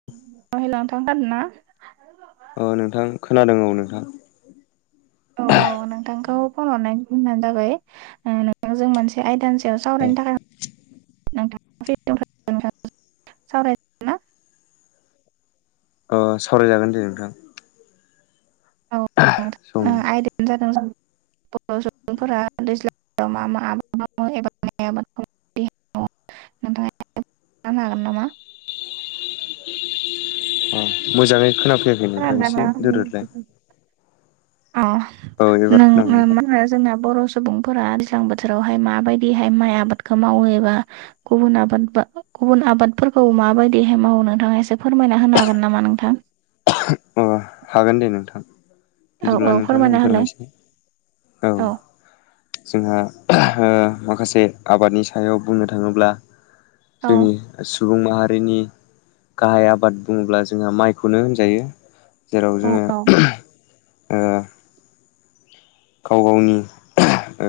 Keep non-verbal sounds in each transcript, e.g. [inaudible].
[inaudible] अ नोंथां खोनादों औ नोंथा। औ औ नोंथांखौ फन हरनाय जाहोनानो जाबाय ओ नों [unintelligible] जों मोनसे आयदानि सायाव सावरायनो अ थाखाय नोंथां [unintelligible] सावराय अ सावरायजागोन दे नोंथां। सम उम दं आयदायानो जादों बर' सुबुंफोरा दैज्लां [unintelligible] मा मा आबाद मावो एबा [unintelligible] माइ आबाद [unintelligible] नोंथाङा [unintelligible] हागोन नामा? मोजाङै खोनाफैयाखै नोंथां खोनादोंना एसे नोंथां? दोरोदलाय। अ औ एबार नों खोनाबाय नोंथां [unintelligible] जोंना बर' सु बुंफोरा दैज्लां बोथोरावहाय माबायदिहाय माइ आबादखौ मावो एबा गुबुन आबादबा गुबुन आबादफोरखौ माबायदिहाय मावो नोंथाङा एसे फोरमायना होनो हागोन नामा नोंथां? अ हागोन दे नोंथां। औ बिदिब्ला औ नोंथांनो आं फोरमायना होलाय फोरमायसै औ। जोंहा ओ माखासे आबादनि सायाव बुंनो थाङोब्ला औ जोंनि सुबुं माहारिनि गाहाय आबाद बुङोब्ला जोंहा माइखौनो होनजायो। जेराव औ जोङो औ ओ गाव गावनि ओ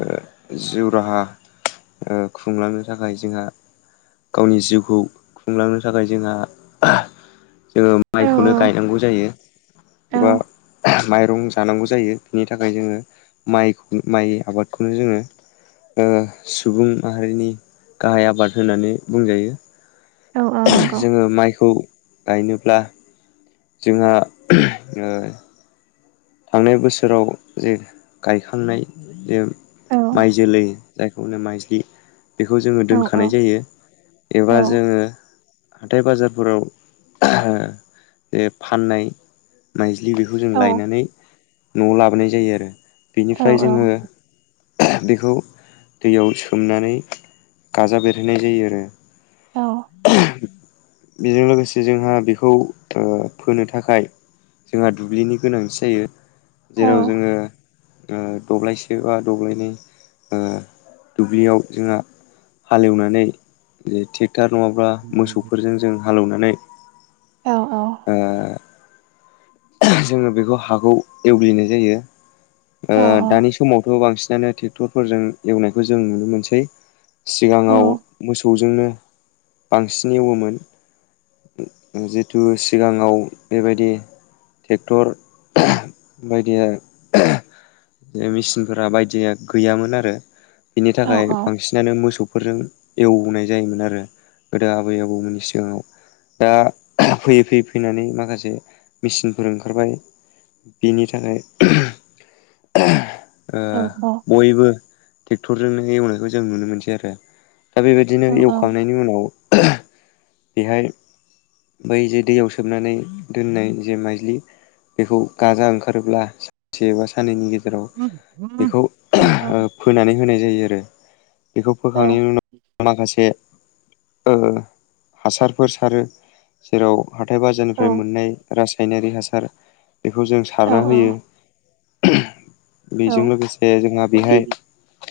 जिउ राहा ओ खुंलांनो थाखाय जोंहा गावनि जिउखौ खुंलांनो थाखाय जोंहा जोङो औ माइखौनो गायनांगौ जायो। औ एबा माइरं जानांगौ जायो बिनि थाखाय जोङो माइ माइ आबादखौनो जोङो ओ सुबुं माहारिनि गाहाय आबाद होननानै बुंजायो। औ औ नंगौ जोङो माइखौ गायनोब्ला जोंहा ओ थांनाय बोसोराव जे गायखांनाय जे औ माइ जोलै जायखौनो माइज्लि बेखौ जोङो औ औ दोनखानाय जायो। एबा औ जोङो हाथाइ बाजारफोराव बे फाननाय माइज्लि बेखौ जों लायनानै न'आव लाबोनाय जायो आरो। औ बेनिफ्राय जोङो बेखौ दैयाव सोमनानै गाजा बेरहोननाय जायो आरो। औ। बेजों लोगोसे जोंहा बेखौ ओ फोनो थाखाय जोंहा दुब्लिनि गोनांथि जायो। जेराव औ जोङो ओ दब्लायसे बा दब्लायनै ओ दुब्लियाव जोंहा हाल एवनानै ए-टेक नङाब्ला मोसौफोरजों जों हालौनानै ओ जोङो बेखौ हाखौ एवग्लिनाय जायो। ओ दानि समावथ' बांसिनानो टेक्टरफोरजों एवनायखौ जों नुनो मोनसै। सिगाङाव मोसौजोंनो बांसिन एवयोमोन। जिथु सिगाङाव बेबायदि टेक्टर बायदिया बे मेचिनफोरा बायदिया गैयामोन आरो बिनि थाखाय बांसि नानो मोसौफोरजों एवनाय जायोमोन आरो गोदो आबै आबौमोनि सिगाङाव। दा फैयै फैयै फैनानै माखासे मेचिन फोर ओंखारबाय बिनि थाखाय ओ बयबो टेक्टरजोंनो एवनायखौ जों नुनो मोनसै आरो। दा बेबायदिनो एवखांनायनि उनाव बेहाय बै जे दैयाव सोबनानै दोननाय जे माइ लि बेखौ गाजा ओंखारोब्ला सानसे एबा साननैनि गेजेराव बेखौ ओ फोनानै होनाय जायो आरो। बेखौ फोखांनायनि उनाव माखासे ओ हासारफोर सारो जेराव हाथाइ बाजारनिफ्राय मोन्नाय रास् सायनारि हासार बेखौ जों औ सारना औ होयो। औ बेजों लोगोसे जोंहा बेहाय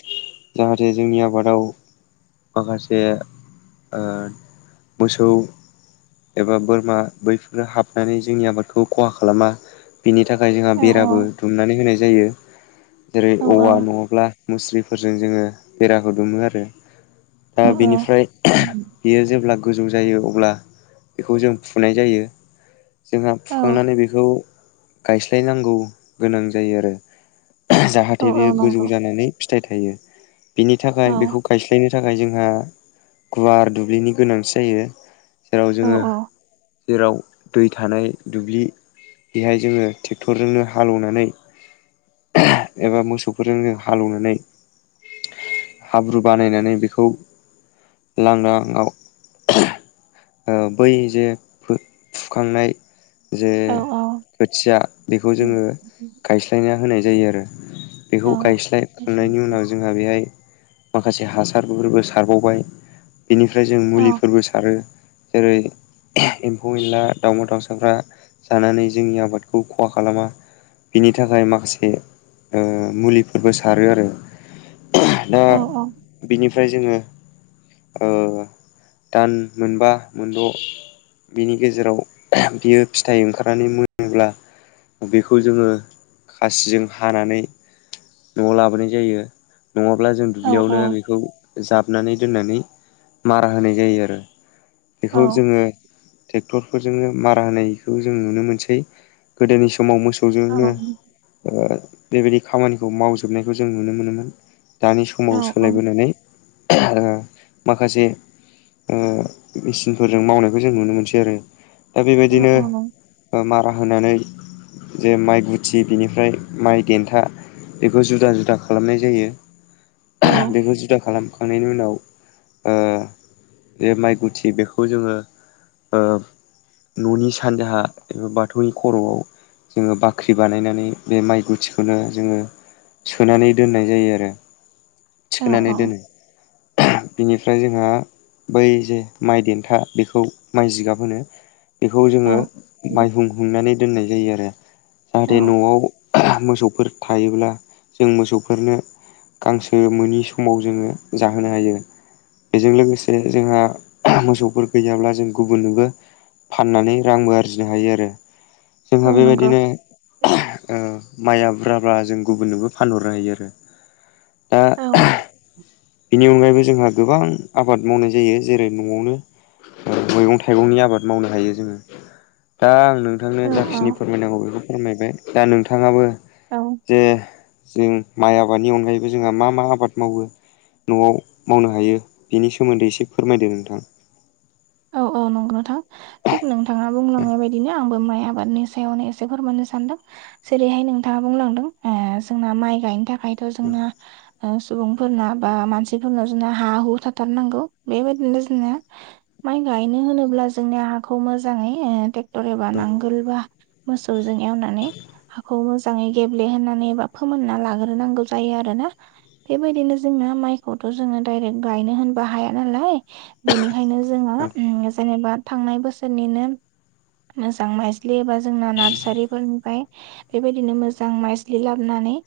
जाहाथे जोंनि आबादाव माखासे ओ मोसौ एबा बोरमा बैफोरो हाबनानै जोंनि आबाद खौ खहा खालामा बेनि थाखाय जोंहा औ औ बेराबो दुमनानै होनाय जायो। जेरै औ औवा नङाब्ला मुस्रिफोरजों जोङो बेराखौ दुमो आरो। औ दा बिनिफ्राय बियो जेब्ला गोजौ जायो अब्ला बेखौ जों फुनाय जायो। जोंहा औ फुखांनानै बेखौ गायस्लायनांगौ गोनां जायो आरो। औ जाहाथे औ बेयो गोजौ नंगौ जानानै फिथाइ थाइयो, बिनि औ थाखाय बेखौ गायस्लायनो थाखाय जोंहा गुवार दुब्लिनि गोनांथि जायो जेराव औ जोङो जेराव दै थानाय दुब्लि बेहाय जोङो टेक्टरजोंनो हालौनानै एबा मोसौफोरजों हालौनानै हाब्रु बानायनानै बेखौ लांदांआव ओ बै जे फो-फुखांनाय जे औ औ औ खोथिया बेखौ नं जोङो गायस्लायना होनाय जायो आरो। औ बेखौ गायस्लायखांनायनि उनाव जोंहा बेहाय माखासे हासारफोरबो सारबावबाय। बेनिफ्राय जों मुलिफोरबो सारो जेरै एम्फौ एनला, दाउमा दाउसाफ्रा जानानै जोंनि आबादखौ खहा खालामा बिनि थाखाय माखासे ओ मुलिफोरबो सारो आरो। दा औ बिनिफ्राय जोङो ओ दान मोनबा मोनद' बिनि गेजेराव बियो फिथाइ ओंखारनानै मोनोब्ला बेखौ जोङो खासिजों हानानै न'आव लाबोनाय जायो नङाब्ला जों औ औ दुब्लियावनो बेखौ जाब नानै दोन्नानै मारा होनाय जायो आरो। बेखौ जोङो टेक्टरफोरजोंनो मारा होनायखौ जों नुनो मोनसै, गोदोनि समाव मोसौजोंनो नंगौ ओ बेबायदि खामानिखौ मावजोबनायखौ जों नुनो मोनोमोन। दानि समाव औ सोलायबोनानै ओ माखासे ओ मेचिनफोरजों मावनायखौ जों नुनो मोनसै आरो। दा बेबायदिनो आ मारा होनानै जे माइ गुथि बिनिफ्राय माइ देन्था बेखौ जुदा जुदा खालामनाय जायो बेखौ जुदा खालाम खांनायनि उनाव ओ ननि जे माइ गुथि बेखौ जोङो ओ न'नि सानजाहा एबा बाथौनि खर'आव जोङो बाख्रि बानायनानै बे माइ गुथिखौनो जोङो सोनानै दोननाय जायो आरो थिखोनानै दोनो बिनिफ्राय जोंहा बै जे माइ देन्था बेखौ माइ जिगाब होनो बेखौ जोङो माइहुं हुंनानै दोननाय जायो आरो जाहाथे न'आव मोसौफोर थायोब्ला जों मोसौफोरनो गांसो मोनि समाव जोङो जाहोनो हायो। बेजों लोगोसे जोंहा मोसौफोर गैयाब्ला जों गुबुननोबो फाननानै रांबो आरजिनो हायो आरो जोंहा बेबायदिनो आ माइ आबुरजाब्ला जों गुबुननोबो फानहरनो हायो आरो दा बेनि अनगायैबो जोंहा गोबां आबाद मावनाय जायो जेरै न'आवनो मैगं थाइगंनि आबाद मावनो हायो जोङो दा आं औ नोंथांनो औ जाखिनि फोरमायनांगौ बेखौ फोरमायबाय दा नोंथाङाबो औ जे जों माइ आबादनि अनगायैबो जोंहा मा मा आबाद मावो न'आव मावनो हायो बिनि सोमोन्दै एसे फोरमायदो नोंथां औ औ नंगौ नोंथां थिग नोंथाङा बुंलांनाय बायदिनो आंबो माइ आबादनि सायावनो एसे फोरमनो सानदों जेरैहाय नोंथाङा बुंलांदों आ जोंना माइ गायनो थाखाय द' जोंना थां सुबुंफोरना बा मानसिफोरनाव जोंनो हा हु थाथारनांगौ बेबायदिनो जोंना माइ गायनो होनोब्ला जोंनिया हाखौ मोजाङै आ ट्रेक्टर एबा नांगोलबा मोसौजों एवनानै हाखौ मोजाङै गेब्लेहोनानै एबा फोमोनना लाग्रोनांगौ जायो आरोना बेबायदिनो जोंना माइखौथ जोङो डायरेक गायनो होनब हाया नालाय बेनिखायनो जोङो उम जेनेबा थांनाय बोसोरनिनो मोजां माइस्लि एबा जोंना नार्सारिफोरनिफ्राय बेबायदिनो मोजां माइस्लि लाबोनानै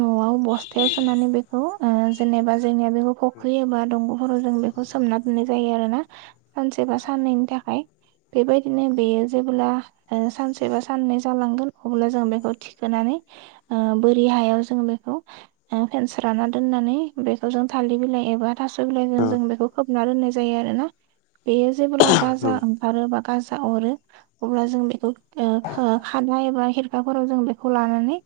न'आव बस्थायाव सोनानै बेखौ ओ जेनेबा जोंनिया बेखौ फख्रियोबा दंग'फोराव जों बे खौ सोमना दोननाय जायो आरो ना सानसे बा साननैनि थाखाय बेबायदिनो बेयो जेब्ला सानसे बा साननै जालांगोन अब्ला जों बेखौ थिखोनानै ओ बोरि हायाव जोङो बेखौ फेनस राना दोननानै बेखौ जों थालिर बिलाइ एबा थास बिलाइजों जों बेखौ खोबना दोननाय जायो आरो ना। बेयो जेबोब्ला गाजा ओंखारो बा गाजा अरो अब्ला जों बेखौ खारनाय एबा हेरफाफोराव जों बेखौ लानानै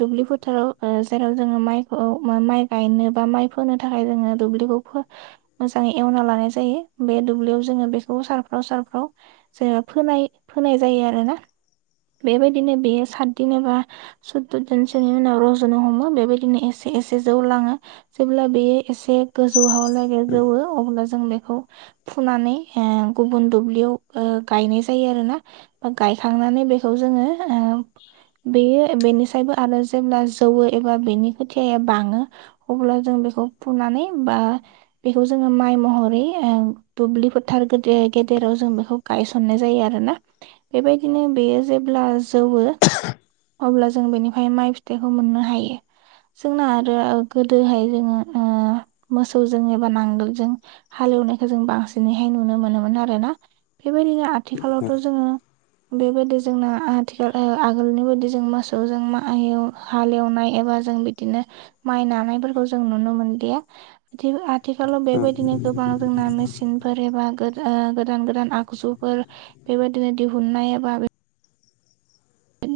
दुब्लि फोथाराव जेराव जोङो माइखौ माइ गायनो बा माइ फोनो थाखाय जोङो दुब्लिखौ मोजाङै एवना लानाय जायो। बे दुब्लियाव जोङो बेखौ सारफ्राव सारफ्राव जेनबा फोनाय फोनाय जायो आरो ना। बेबायदिनो बेयो साददिन एबा सुदद दिनसोनि उनाव रजनो हमो बेबायदिनो एसे एसे जौ लाङो जेब्ला बेयो एसे गोजौआवाव नागिरगो अब्ला जों बेखौ फुनानै ओ गुबुन दुब्लियाव गायनाय जायो आर ना बा गायखांनानै बेखौ जोङो बेयो बेनिसायबो आरो जेब्ला जौवो एबा बेनि खोथियाया बाङो अब्ला जों बेखौ फुनानै बा बेखौ जोङो माइ महरै उम दुब्लि फोथार गेदेर गेदेराव जों बेखौ गायसननाय जायो आरो ना। बेबायदिनो बेयो जेब्ला जौवो अब्ला जों बेनिफ्राय माइ फिथाइखौ मोननो हायो। जोंना आरो गोदोहाय जोङो ओ मोसौजों एबा नांगोलजों हालेवनायखौ जों बांसिनैहाय नुनो मोनोमोन आरोना बेबायदिनो आथिखालावथ जोङो बेबायदि जोंना आथिखाल आगोलनि बायदि जों मोसौजों माइ एव हालेवनाय एबा जों बिदिनो माइ नानायफोरखौ जों नुनो मोनलिया। थिग आथिखालाव बेबायदिनो गोबां जों ना मेसिनफोर एबा गो ओ गोदान गोदान आगजुफोर बेबायदिनो दिहुननाय एबा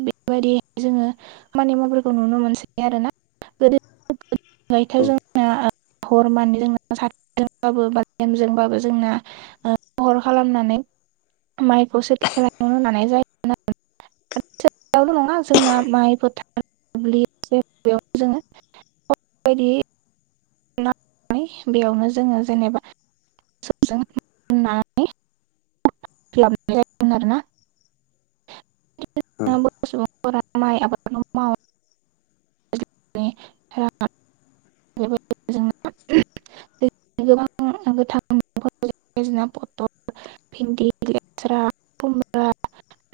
बेबायदि जोङो खामानि मावफोरखौ नुनो मोनसै आरो ना। गोदो गोदायथ जोंनिया हर माने जोंना साथिजोंबाबो बा लेमजोंबाबो जोंना ओ महर खालामनानै [unintelligible] जायोमोन आरो [unintelligible] नङा जोंना माइ फोथार दुब्लि बेयावनो जोङो [unintelligible] नानानै बेयावनो जोङो जेनेबा मोसौजों नानानै लाबोनाय जायोमोन आरो ना बर सुबुंफोरा माइ आबादखौ मावो [unintelligible] गोबां गोथां [unintelligible] ना पथल, भिन्दि, लेस्रा, खुमब्रा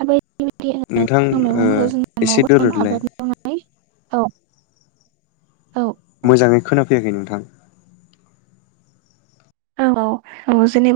बायदि बायदि नोंथां गोबां ओ मैगंफोरखौ जोंना न'आव एसे दोरोदलाय। [unintelligible] औ औ। मोजाङै खोनाफैयाखै नोंथां। औ औ औ जेनेबा